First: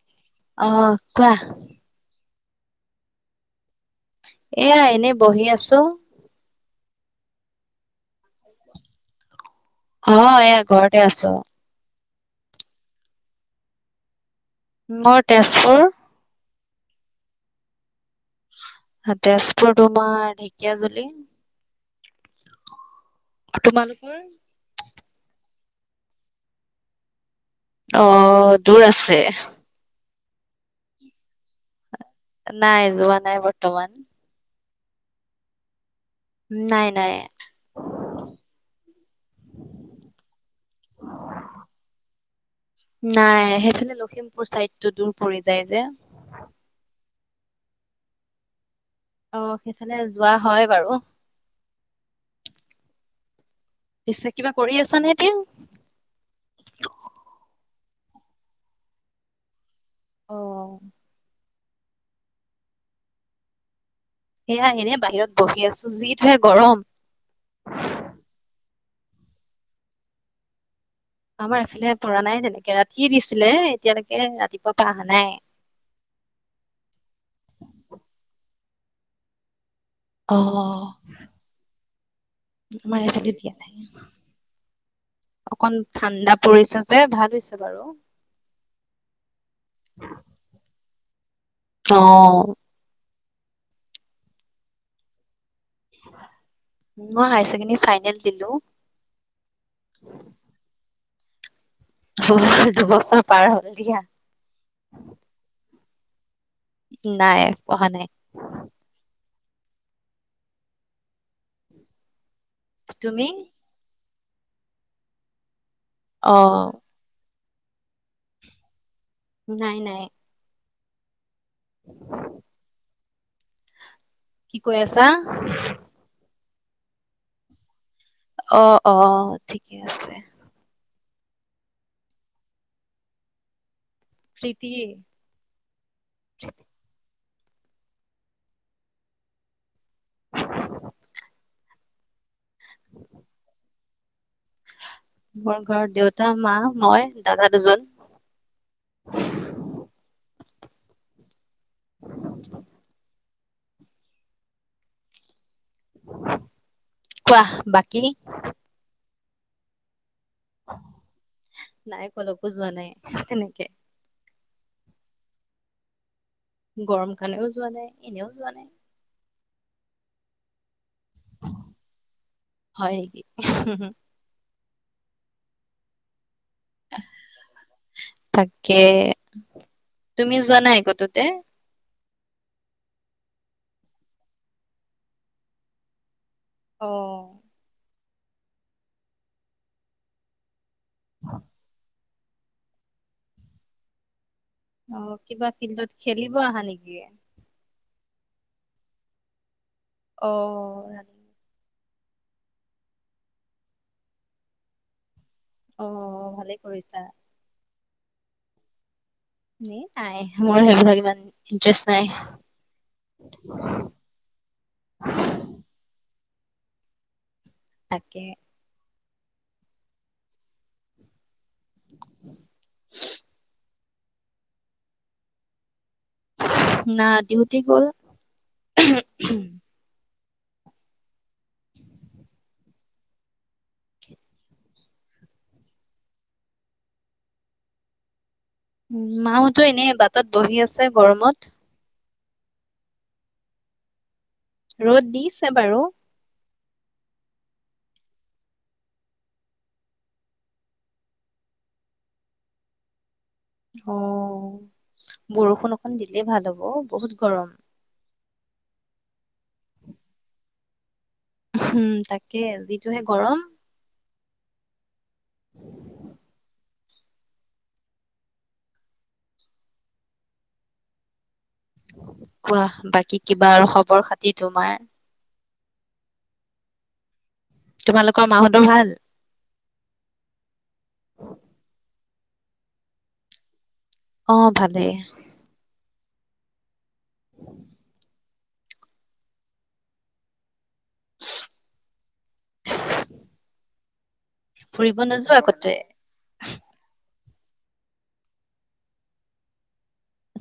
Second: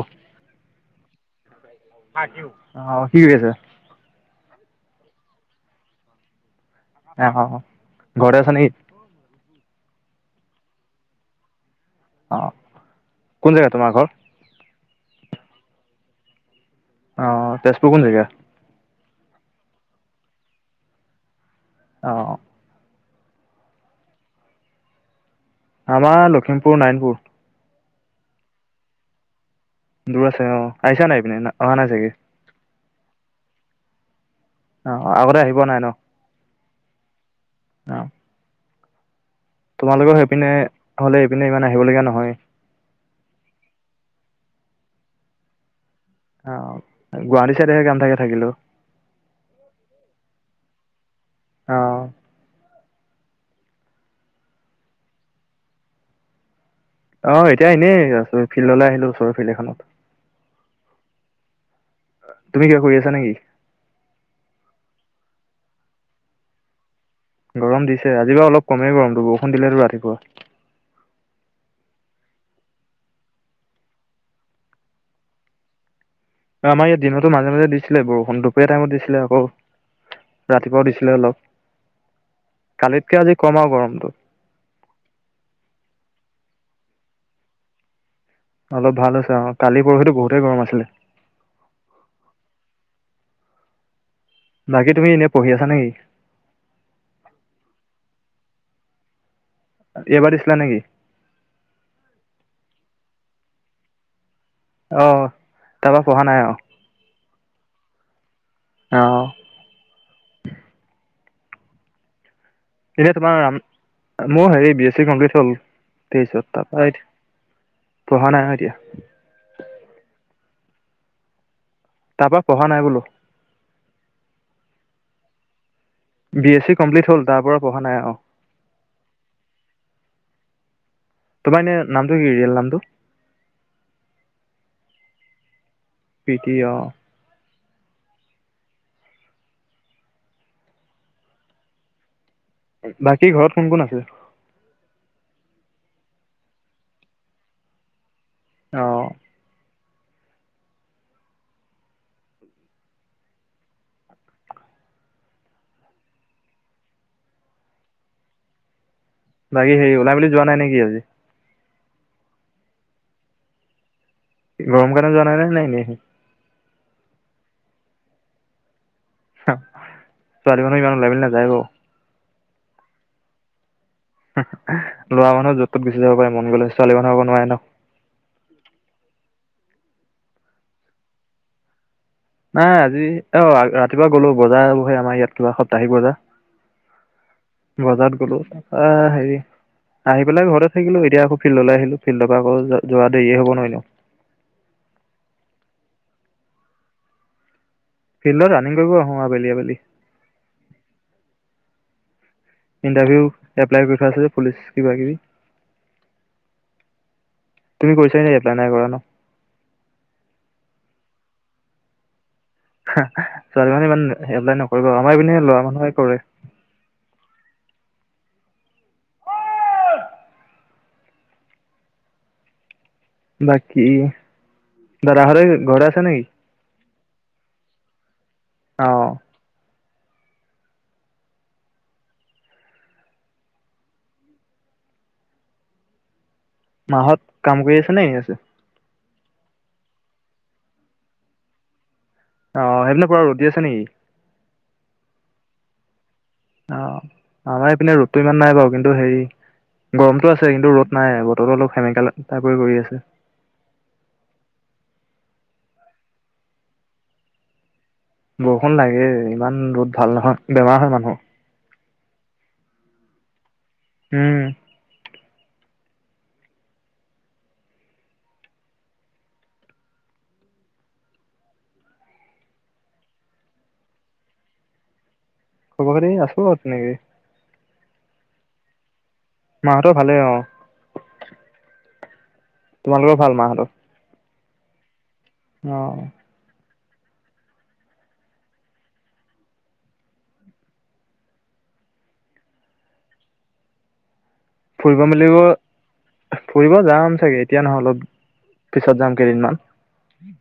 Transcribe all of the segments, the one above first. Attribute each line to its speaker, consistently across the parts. Speaker 1: অঁ
Speaker 2: অহ কোৱা
Speaker 1: অ অ কিঠিক কৰি আছ
Speaker 2: এয়া এনে বহি আছো
Speaker 1: অ অ ঘৰতে আছ নেকি
Speaker 2: অ এয়া ঘৰতেে আছ
Speaker 1: অঁ কোন জেগা তোমাৰ ঘৰ
Speaker 2: মোৰ তেজপুৰ
Speaker 1: অ তেজপুৰ কোন জেগা
Speaker 2: আতেছপম ঢেিকিয়াজুলি
Speaker 1: অ'।
Speaker 2: তোমালোকৰ?
Speaker 1: আমাৰ লখিমপুৰ নাৰায়ণপুৰ।
Speaker 2: অ', দূৰ আছে।
Speaker 1: দূৰ আছে অ', আহিছা নাই এইপিনে? অহা নাই চাগে?
Speaker 2: নাই, যোৱা নাই বৰ্তমান।
Speaker 1: অ', অ', আগতে আহি পোৱা নাই ন?
Speaker 2: নাই নাই।
Speaker 1: অ'। তোমালোকৰ সেইপিনে হ'লে এইপিনে ইমান আহিবলগীয়া নহয়।
Speaker 2: নাই, সেইফালে লখিমপুৰ চাইডটো দূৰ পৰি যায় যে।
Speaker 1: অ', গুৱাহাটী চাইডেহে কাম থাকে থাকিলেও।
Speaker 2: অ', সেইফালে যোৱা হয় বাৰু।
Speaker 1: অ'।
Speaker 2: পিছে কিবা কৰি আছা নে এতিয়া?
Speaker 1: অ', এতিয়া এনেই আছোঁ। ফিল্ডলে আহিলোঁ, ওচৰৰ ফিল্ড এখনত।
Speaker 2: অ'।
Speaker 1: তুমি কিবা কৰি আছা নে কি?
Speaker 2: সেয়া এনেই বাহিৰত বহি আছোঁ। যিটোহে গৰম!
Speaker 1: গৰম দিছে। আজি বাৰু অলপ কমেই গৰমটো, বৰষুণ দিলেতো ৰাতিপুৱা।
Speaker 2: আমাৰ এফেলে পৰা নাই তেনেকে। ৰাতিয়ে দিছিলে এতিয়ালেকে ৰাতিপুৱাপা আহা নাই।
Speaker 1: আমাৰ ইয়াত দিনতো মাজে মাজে দিছিলে বৰষুণ। দুপৰীয়া টাইমত দিছিলে আকৌ
Speaker 2: অ
Speaker 1: ৰাতিপুৱাও দিছিলে অলপ।
Speaker 2: আমাৰ
Speaker 1: কালিতকে
Speaker 2: এইফালে
Speaker 1: আজি
Speaker 2: দিয়া নাই
Speaker 1: কম আৰু গৰমটো।
Speaker 2: অকন ঠাণ্ডা পৰিছে যে, ভাল হৈছে বাৰু।
Speaker 1: অলপ ভাল হৈছে অ'। কালি পৰহিটো বহুতেই গৰম আছিলে।
Speaker 2: অ'।
Speaker 1: বাকী তুমি এনেই পঢ়ি আছা নে কি?
Speaker 2: মই হাই চেকেন্দী ফাইনেল দিলোঁ।
Speaker 1: এইবাৰ দিছিলা নে কি?
Speaker 2: দুবছৰ পাৰ হ'ল দিয়া।
Speaker 1: অ', তাৰপা পঢ়া নাই আও?
Speaker 2: নাই, পঢ়া নাই।
Speaker 1: আও'। তেতিয়া
Speaker 2: তুমি?
Speaker 1: তোমাৰ ৰাম-মোৰ হেৰি বি এছ্‌ চি কমপ্লিট হ'ল।
Speaker 2: অ'।
Speaker 1: তেইছত। তাপা এতিয়া, পঢ়া নাই আৰু এতিয়া।
Speaker 2: নাই নাই। [inaudible]
Speaker 1: তাৰপা পঢ়া নাই বোলো।
Speaker 2: কি কৈ আছা?
Speaker 1: বি এছ্‌ চি কমপ্লিট হ'ল, তাৰপৰা পঢ়া নাই আৰু।
Speaker 2: অ', অ', ঠিকে আছে।
Speaker 1: তোমাৰ এনেই নামটো কি? ৰিয়েল নামটো?
Speaker 2: প্ৰীতি।
Speaker 1: প্ৰীতি অ'। বাকী ঘৰত কোন কোন আছে?
Speaker 2: মোৰ ঘৰত দেউতা, মা, মই, দাদা দুজন।
Speaker 1: অ'।
Speaker 2: কোৱা বাকী?
Speaker 1: বাকী হেৰি, ওলাই মিলি যোৱা নাই নেকি আজি?
Speaker 2: নাই কলৈকো যোৱা নাই তেনেকে।
Speaker 1: গৰম কাৰণে যোৱা নাই নে, এনেইহে?
Speaker 2: গৰম কাৰণেও যোৱা নাই। এনেও যোৱা নাই।
Speaker 1: হা, ছোৱালী মানুহ ইমান ওলাই মেলি নাযায় বাও।
Speaker 2: হয় নেকি।
Speaker 1: ল'ৰা মানুহৰ য'ত ত'ত গুচি যাব পাৰে, মন গ'লে। ছোৱালী মানুহ আকৌ নোৱাৰে ন।
Speaker 2: তাকে। তুমি যোৱা নাই কতোতে?
Speaker 1: নাই। আজি, অ', ৰাতিপুৱা গলোঁ। বজাৰ বহে আমাৰ ইয়াত। কিবা সপ্তাহিক বজাৰ।
Speaker 2: অ'।
Speaker 1: বজাৰত গ'লো। আ, হেৰি, আহি পেলাই ঘৰতে থাকিলো। এতিয়া আকৌ ফিল্ডলে আহিলো। ফিল্ডৰ পৰা আকৌ যোৱা দেৰিয়েই হ'ব নহয় নেও।
Speaker 2: অ', কিবা ফিল্ডত খেলিব আহা নেকি?
Speaker 1: ফিল্ডত ৰানিং কৰিব আহোঁ। আবেলি, আবেলি।
Speaker 2: অ'।
Speaker 1: ইণ্টাৰভিউ এপ্লাই কৰি থোৱা আছে যে, পুলিচ কিবা কিবি।
Speaker 2: অ', ভালে কৰিছা।
Speaker 1: তুমি কৰিছা নে এপ্লাই, নাই কৰা ন'?
Speaker 2: [unintelligible] নাই। মোৰ সেইবোৰাক ইমান ইণ্টাৰেষ্ট নাই।
Speaker 1: ছোৱালী মানুহে ইমান হে এপ্লাই নকৰিব। আমাৰ এই পিনে ল'ৰা মানুহে কৰে।
Speaker 2: তাকে। [inaudible]
Speaker 1: বাকী। দাদাহঁতে ঘৰতে আছে নে কি?
Speaker 2: না, ডিউটি গ'ল।
Speaker 1: অ
Speaker 2: [inaudible]
Speaker 1: মাহঁত কাম কৰি আছে নে, এনে আছে?
Speaker 2: উম, মাহতো এনেই বাটত বহি আছে গৰমত।
Speaker 1: অ', সেইবিলাক পুৰা ৰ'দ দি আছে নেকি?
Speaker 2: ৰ'দ দিছে বাৰু।
Speaker 1: অ', আমাৰ ইপিনে ৰৰুদটো ইমান নাই বাৰু। কিন্তু হেৰি গৰমটো আছে। কিন্তু ৰ'দ নাই। বতৰো অলপ সেমেকা লা কৰি আছে।
Speaker 2: অ', বৰষুণ অকন দিলেই ভাল হ'ব অ'। বহুত গৰম।
Speaker 1: বৰষুণ লাগে। ইমান ৰ'দ ভাল নহয়। বেমাৰ হয় মানুহৰ।
Speaker 2: উম', তাকে। যিটোহে গৰম।
Speaker 1: উম'।
Speaker 2: [inaudible] কোৱা, বাকী কিবা আৰু খবৰ খাতি তোমাৰ?
Speaker 1: খবৰ খাতি। আছো আৰু তেনেকে।
Speaker 2: তোমালোকৰ মাহঁতৰ ভাল?
Speaker 1: মাহঁতৰ ভালেই অ'। তোমালোকৰ ভাল মাহঁতৰ?
Speaker 2: অ', ভালেই।
Speaker 1: অ'।
Speaker 2: [inaudible] [inaudible] ফুৰিব
Speaker 1: ফুৰিব-মেলিব,
Speaker 2: নোযোৱা কতোৱে
Speaker 1: ফুৰিব যাম চাগে। এতিয়া নহয়। অলপ, পিছত যাম, কেইদিনমান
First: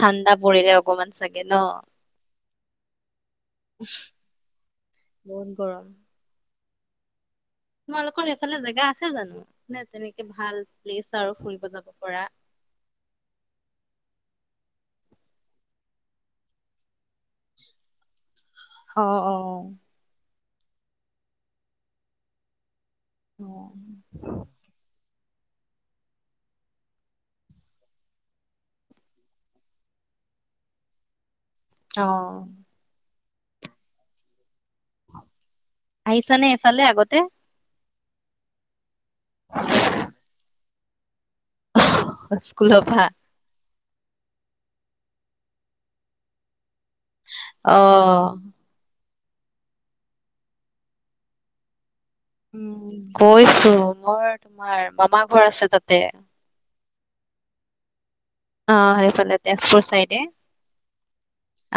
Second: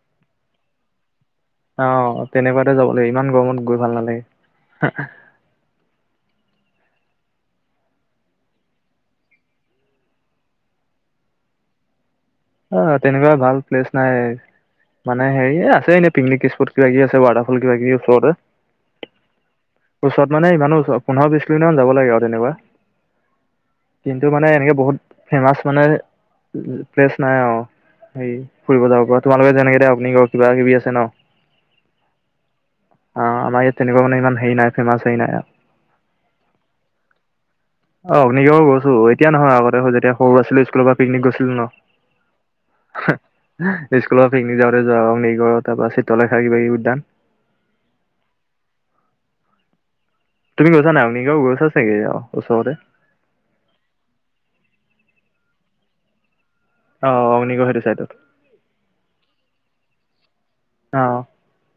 Speaker 2: ঠাণ্ডা পৰিলেওক। অকমান চাগে ন?
Speaker 1: অ তেনেকুৱাতে যাব লাগে। ইমান গৰমত গৈ ভাল নালাগে।
Speaker 2: বন কৰা। তোমালোকৰ এইফালে জেগা আছে জানো? নে, তেনেকে ভাল প্লেচ আৰু ফুৰিব যাব পৰা।
Speaker 1: অ', তেনেকুৱা ভাল প্লেচ নাই। মানে হেৰি আছে এনে পিকনিক স্পট কিবা কিবি আছে ৱাটাৰফল কিবা কিবি ওচৰতে
Speaker 2: অ অ
Speaker 1: ওচৰত মানে ইমানো পোন্ধৰ বিশছ কিলোি মানাব লাগে আৰু তেনেকুৱা
Speaker 2: অ'।
Speaker 1: কিন্তু মানে এনেকে বহুত ফেমাচ মানে প্লেচ নাই অ হে ফুৰিব যাব পৰা তোমালোকে যেনেকে দে আপুনি কিবা কিবি আছে ন
Speaker 2: অ
Speaker 1: আহ আমাৰ ইয়াত তেনেকুৱা মানে ইমান হেৰি নাই ফেমাচ হে নাই
Speaker 2: আহিছানে এইফালে আগতে
Speaker 1: অগ্নিগড়ৰ গৈছো এতিয়া নহয় আগতে যেতিয়া সৰু আছিলো স্কুলৰ পৰা পিকনিক গৈছিলো ন
Speaker 2: স্কুলৰ পৰা
Speaker 1: স্কুলৰ পিকনিক যাওঁতে যোৱা নিগ তাৰ চিত্ৰ লেখা কিবা কিবি উদ্যান
Speaker 2: অ
Speaker 1: তুমি গৈছা ন আমনি গাওঁ গৈছা চাগে ও
Speaker 2: উম' গৈছোঁ মই তোমাৰ মামা ঘৰ আছে তাতে।
Speaker 1: অ' অগ্নিগড় এইটো চাইডত।
Speaker 2: অ' সেই ফালে তেজপুৰ চাইডে।
Speaker 1: অ'।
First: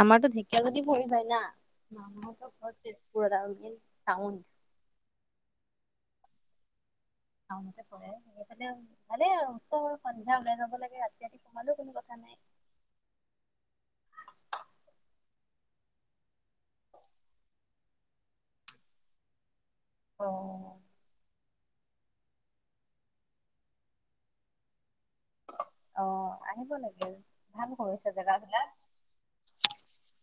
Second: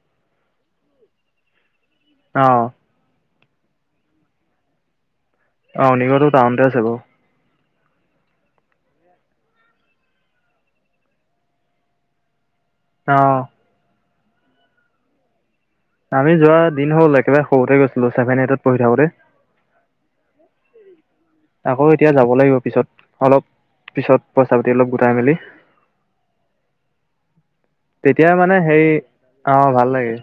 Speaker 2: আমাৰতো ঢেকীয়া গজীপৰি যায় না
Speaker 1: অ
Speaker 2: ঘৰত তেজপুৰত আৰু মেইন টাউন।
Speaker 1: অ' নিগৰত টাউনতেযাবো। [unintelligible]
Speaker 2: টাউনতে পঢ়ে সেইফালে ভালেই আৰু ওচৰ সন্ধিয়া ওলাই যাব লাগে ৰাতি-ৰাতি সোমালেও কোনো কথা নাই।
Speaker 1: অহ। আমি যোৱা দিন হ'ল একেবাৰে সৰুতে গৈছিলোঁ চছেভেন এইটত পঢ়ি থাকোতে।
Speaker 2: অ'হ।
Speaker 1: আকৌ এতিয়া যাব লাগিব পিছত অলপ পিছত পইচা পাতি অলপ গোটাই মেলি।
Speaker 2: অ' আহিব লাগে। ভাল কৰিছে
Speaker 1: তেতিয়াাই মানে
Speaker 2: জেগাবিলাক
Speaker 1: হেৰি অ' ভাল লাগে।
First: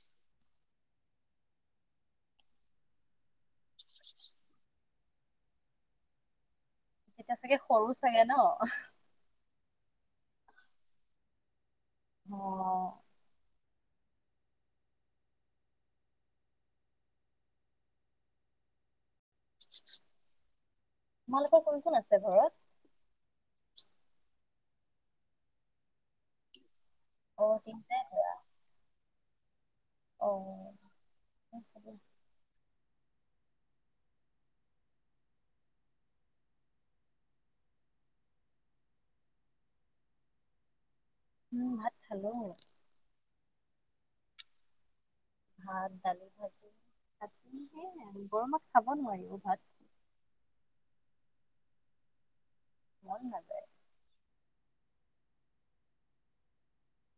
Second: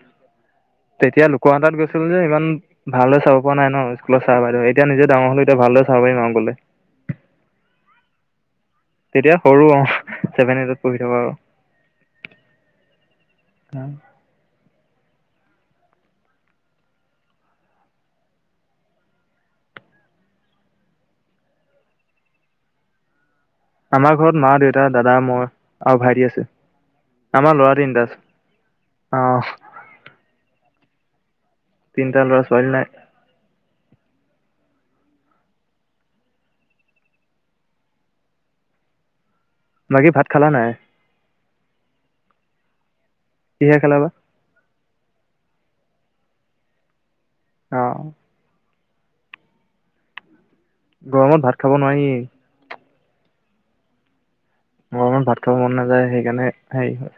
Speaker 1: তেতিয়া লোকৰ হাতত গৈছিলো যে ইমান ভাল দৰে চাব পৰা নাই ন স্কুলৰ চাৰ বদেউ এতিয়া নিজে ডাঙৰ হলোঁ এতিয়া ভালদৰে চাব পাৰিম আৰু গলে।
Speaker 2: এতিয়া চাগে সৰু চাগে ন।
Speaker 1: তেতিয়া সৰু চেভেন এইটত পঢ়ি থকা।
Speaker 2: অ'।
Speaker 1: [unintelligible]
Speaker 2: তোমালোকৰ কোন কোন আছে ঘৰত?
Speaker 1: আমাৰ ঘৰত মা, দেউতা, দাদা, মই আৰু, ভাইটি আছে।
Speaker 2: অ
Speaker 1: আমাৰ ল'ৰা
Speaker 2: তিনটাই
Speaker 1: তিনিটা আছে, অহ।
Speaker 2: অহ,।
Speaker 1: তিনটা ল'ৰা-ছোৱালী নাই। বাকী ভাত খালা নাই।
Speaker 2: ভাত খালোঁ। ্
Speaker 1: কিহে খালা বা?
Speaker 2: ভাত দালি, ভাজি, ভাত
Speaker 1: অঁ
Speaker 2: সেইয়াই গৰমত খাব নোৱাৰি অহ, ভাত।
Speaker 1: গৰমত ভাত খাব নোৱাৰিএ
Speaker 2: মন নাযায়।
Speaker 1: গৰমত ভাত খাব মন নাযায়, সেইকাৰণে হেৰি হয়।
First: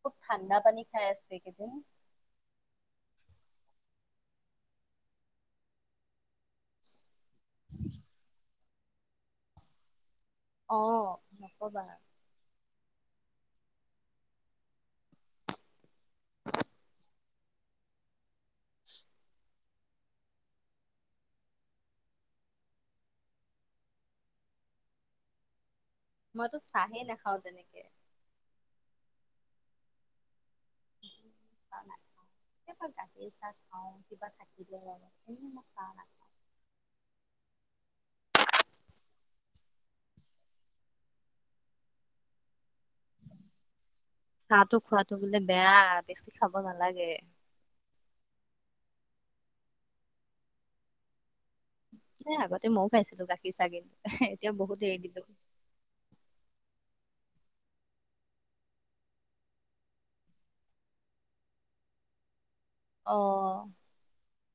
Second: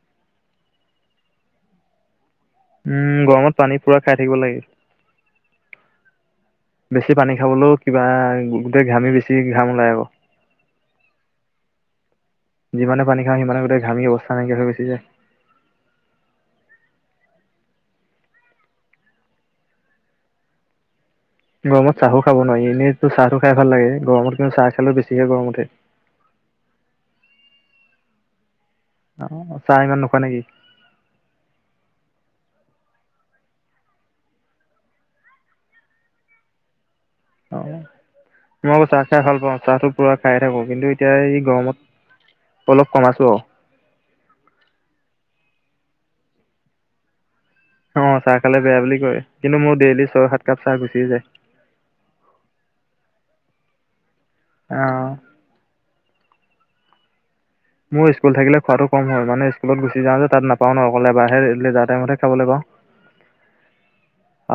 Speaker 2: খুব ঠাণ্ডা পানী খাই আছে একেইদিন।
Speaker 1: উম, গৰমত পানী পুৰা খাই থাকিব লাগে। বেছি পানী খাবলৈও কিবা গোটেই ঘামি বেছি ঘাম ওলাই আকৌ।
Speaker 2: অহ, নকবা।
Speaker 1: যিমানে পানী খাই সিমানেই গোটেই ঘামি অৱস্থা নাইকিয় হৈ গৈছে যায়।
Speaker 2: [unintelligible]
Speaker 1: গৰমত চাহো খাব নোৱাৰি, এনেইটো চাহটো খাই ভাল লাগে, গৰমত কিন্তু চাহ খালে বেছিকে গৰম উঠে।
Speaker 2: মইতো চাহে নাখাওঁ তেনেকে।
Speaker 1: অহ, চাহ ইমান নোখোৱা নেকি?
Speaker 2: [unintelligible] কেতিয়াবা গাখীৰ চাহ খাওঁ, কিবা থাকিলে মানে, এনেই মই চাহ নাখাওঁ।
Speaker 1: অহ, মই আকৌ চাহ খাই ভাল পাওঁ, চাহটো পুৰা খাইে থাকো, কিন্তু এতিয়া এই গৰমত অলপ কমাইছো আৰু।
Speaker 2: চাহটো খোৱাতো বোলে বেয়া, বেছি খাব নালাগে।
Speaker 1: অহ, চাহ খালে বেয়া বুলি কয়, কিন্তু মোৰ ডেইলি ছয়-সাত কাপ চাহ গুচি এই যায়।
Speaker 2: আগতে মইয়ো খাইছিলোঁ গাখীৰ চাহ, কিন্তু এতিয়া বহুত এৰি
Speaker 1: অ
Speaker 2: দিলোঁ।
Speaker 1: মোৰ স্কুল থাকিলে খোৱাটো কম হয় মানে, স্কুলত গুচি যাওঁ তাত নাপাওঁ ন' অকল এবাৰ হে লেজাৰ টাইমত হে খাবলে পাওঁ।
Speaker 2: অহ।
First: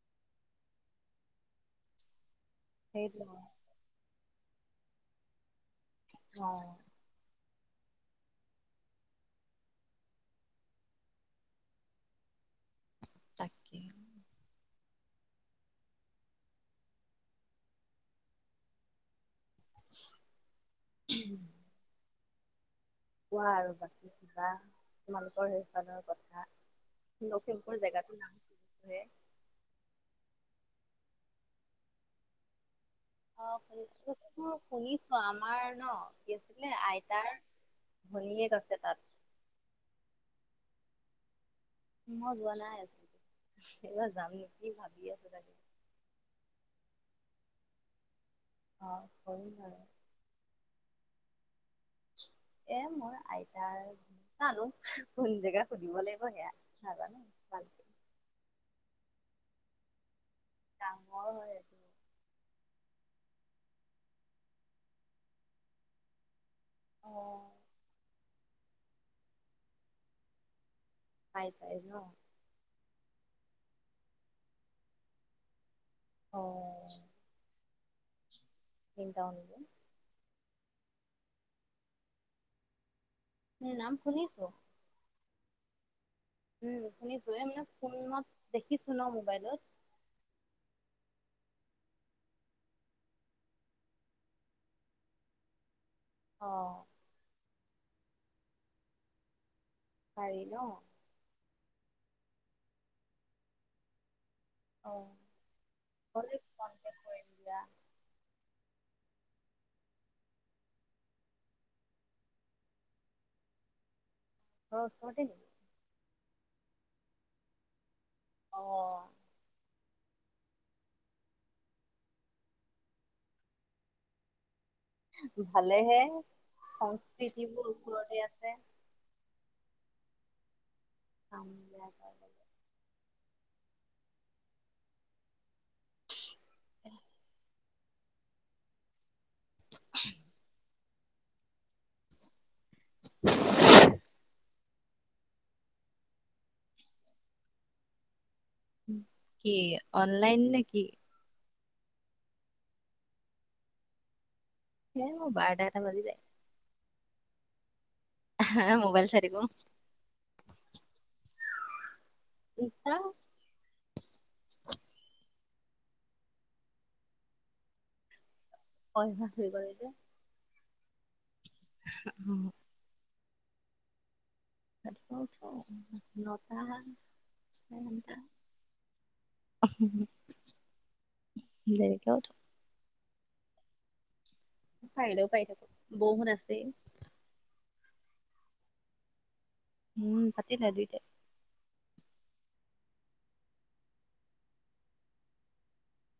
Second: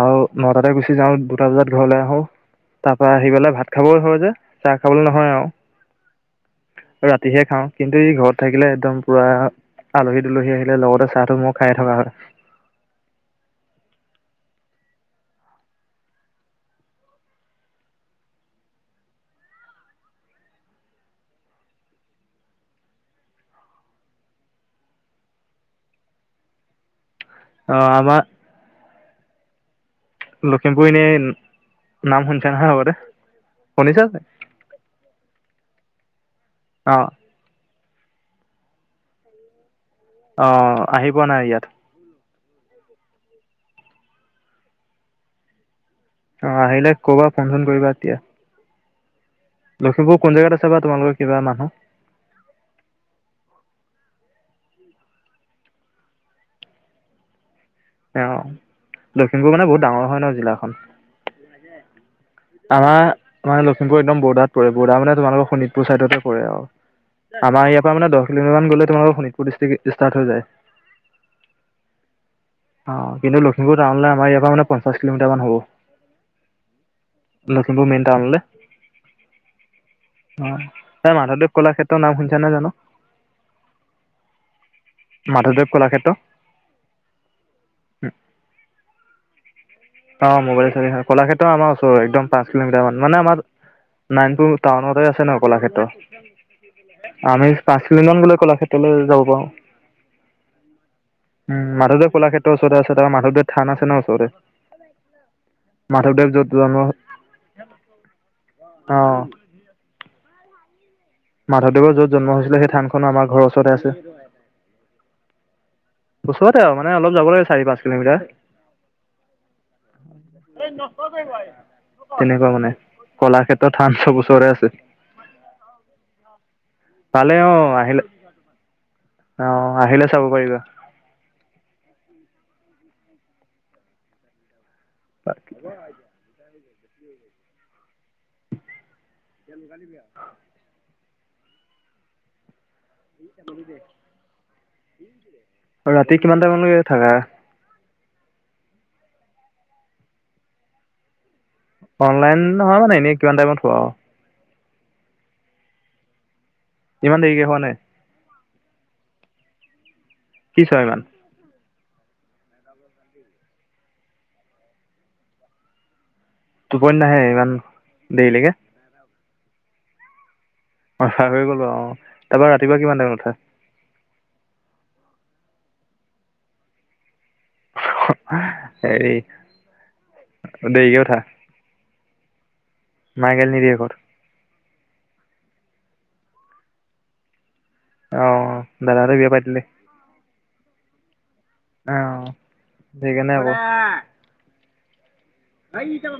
Speaker 1: আৰু নটাতে গুচি যাওঁ দুটা বজাত ঘৰলৈ আহো, তাৰপৰা
Speaker 2: সেইটো
Speaker 1: আহি পেলায় ভাত খাবই হয় যে, চাহ খাবলৈ নহয় আৰু।
Speaker 2: হয় [unintelligible]
Speaker 1: ৰাতিহে খাওঁ। কিন্তু এই ঘৰত থাকিলে একদম পুৰা আলহী-দুলহী আহিলে লগতে চাহটো মোৰো খাই থকা হয়।
Speaker 2: তাকেই উম [unintelligible] কোৱা আৰু বাকী কিবা তোমালোকৰ সেইফালৰ কথা? লখিমপুৰ
Speaker 1: অ'
Speaker 2: জেগাতোৰ
Speaker 1: আমাৰ
Speaker 2: নাম।
Speaker 1: লখিমপুৰ এনেই নাম শুনিছে নহয় আগতে? শুনিছা
Speaker 2: অনিছ
Speaker 1: যে
Speaker 2: মোৰ শুনিছো আমাৰ ন কি আছিলে
Speaker 1: অ'।
Speaker 2: আইতাৰ [unintelligible] ভনীয়েক আছে তাত।
Speaker 1: অ' আহি পোৱা নাই ইয়াত?
Speaker 2: মই যোৱা নাই, এইবাৰ যাম নেকি ভাবি আছো তাকে
Speaker 1: অ আহিলে কবা, ফোন-চোন কৰিবা তেতিয়া।
Speaker 2: অ' হয়।
Speaker 1: লখিপুৰ কোন জেগাত আছে বা তোমালৰ কিবা মানুহ?
Speaker 2: এ'মোৰ আইতাৰ জানো কোন জেগা সুধিব লাগিব সেয়া নাজানো ভালকে।
Speaker 1: অ' লখিমপুৰ মানে বহুত ডাঙৰ হয় ন জিলাখন।
Speaker 2: ডাঙৰ হয় সেইটো [unintelligible]
Speaker 1: আমাৰ মানে লখিমপুৰ একদম বৰদাত পৰে। বৰদা মানে তোমালোকৰ শোণিতপুৰ ছাইডতে পৰে আৰু।
Speaker 2: অ
Speaker 1: আমাৰ ইয়াৰ পৰা মানে দহ কিলোমিাৰ মান গলে তোমালোকৰ শোণিতপুৰ ডিষ্ট্ৰিক্ ইষ্টাট হৈ যায়।
Speaker 2: আইাইছ ন [unintelligible]
Speaker 1: অ' কিন্তু লখিমপুৰ টাউনলৈ আমাৰ ইয়াৰ পৰা মানে পঞ্চাশ কিলোমিটাৰান হব।
Speaker 2: অ'।
Speaker 1: লখিমপুৰ মেইন টাউনলে।
Speaker 2: ন টাউন [unintelligible]
Speaker 1: অ'এই মাধৱদেৱ কলাক্ষেত্ৰৰ নাম শুনিছা নাই জানো?
Speaker 2: অ' নাম শুনিছো।
Speaker 1: মাধৱদেৱ কলাক্ষেত্ৰ।
Speaker 2: উম শুনিছো এই মানে ফোনত দেখিছো ন মোবাইলত।
Speaker 1: অ মোাইল চি হয় কলাক্ষেত্ৰ আমাৰ ওচৰত একম পাঁচ কিলোমিটাৰ মানে আমাৰ [unintelligible] নাৰায়নপুৰ টাউনতে আছে ন কলাক্ষেত্ৰ।
Speaker 2: অ'
Speaker 1: আমি পাঁচ মিনিটমান গ'লেই কলাক্ষেতলৈ যাব পাৰো।
Speaker 2: পাৰি ন।
Speaker 1: উম মাধৱদৱ কাক্ষেতৰ ওচৰতে আছে, তাৰ পিছত মাধৱদেৱ থান আছে ন ওচৰতে।
Speaker 2: অঁ'।
Speaker 1: মাধৱদেৱ যত জন্ম
Speaker 2: দিয়া
Speaker 1: অ [unintelligible] মাধৱদেৰ যত জন্ম হৈছিলে সেই থানখন আমাৰ ঘৰৰ ওচৰতে আছে।
Speaker 2: ঘৰৰ ওচৰতে নেকি?
Speaker 1: বছৰতে আৰু মানে অলপ যাব লাগে চাৰি পাঁচ কিলোমিটাৰ।
Speaker 2: অ'
Speaker 1: [unintelligible] তেনেকুৱা মানে কলাক্ষেত্ৰ থান চব ওচৰতে আছে।
Speaker 2: ভালেহে
Speaker 1: ভালে অ
Speaker 2: সংস্কৃতিবোৰ
Speaker 1: আহিলে
Speaker 2: ওচৰতে আছে।
Speaker 1: অ আহিলে চব পাৰিবা
Speaker 2: [unintelligible]
Speaker 1: [unintelligible]
Speaker 2: [inaudible]
Speaker 1: [unintelligible]
Speaker 2: [inaudible]
Speaker 1: আৰু ৰাতি কিমান টাইমলৈকে থাকা?
Speaker 2: কি অনলাইন নেকি?
Speaker 1: অনলাইন নহয় মানে, এনেই কিমান টাইমত হোৱা আৰু?
Speaker 2: এই মোৰ বাৰটা এটা বাজি যায়।
Speaker 1: ইমান দেৰিক শুৱা নে?
Speaker 2: হা মোবাইল চাই থাকো।
Speaker 1: কি চোৱা ইমান?
Speaker 2: ইনষ্টা। [inaudible]
Speaker 1: টোপনি নাহে ইমান দেৰিলেকে?
Speaker 2: অভ্যাস হয় গ'ল যে।
Speaker 1: অভ্যাস হৈ গ'ল বাৰু অ',। তাৰপা ৰাতিপুৱা কিমান টাইমত উঠা?
Speaker 2: ৰাতিপুৱা উঠো আৰু ন টা।
Speaker 1: এই অকন দেৰি কে উঠা।
Speaker 2: দেৰি কে উঠো।
Speaker 1: মায়ে গালি নিদিয়ে ঘৰত?
Speaker 2: পাৰিলেওঁ পাৰি থাকক বৌ হত আছেই।
Speaker 1: অ', দাদা হতে বিয়া পাতিলে।
Speaker 2: উম, পাতিলে দুইটাই।
Speaker 1: অ', সেইকাৰনে আকৌ।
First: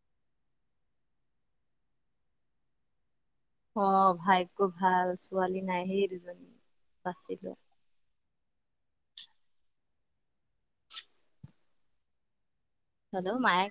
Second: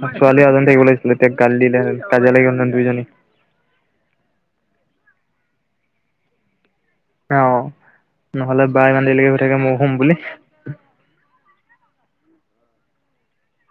Speaker 1: ছোৱালী আৰু এজনী থাকিব লাগিইছিলে। তেতিয়া গালি দিলে হয়। কাজিয়া লাগি গল হয় দুইজনী।
Speaker 2: অ', ভাগ্য ভাল ছোৱালী নাই হেই দুজনী। বাচিলো।
Speaker 1: অ', নহ'লে বা ইমান দেৰিকে লৈকে শুই থাকে ময়ো শুম বুলি।
Speaker 2: হেলও মায়ে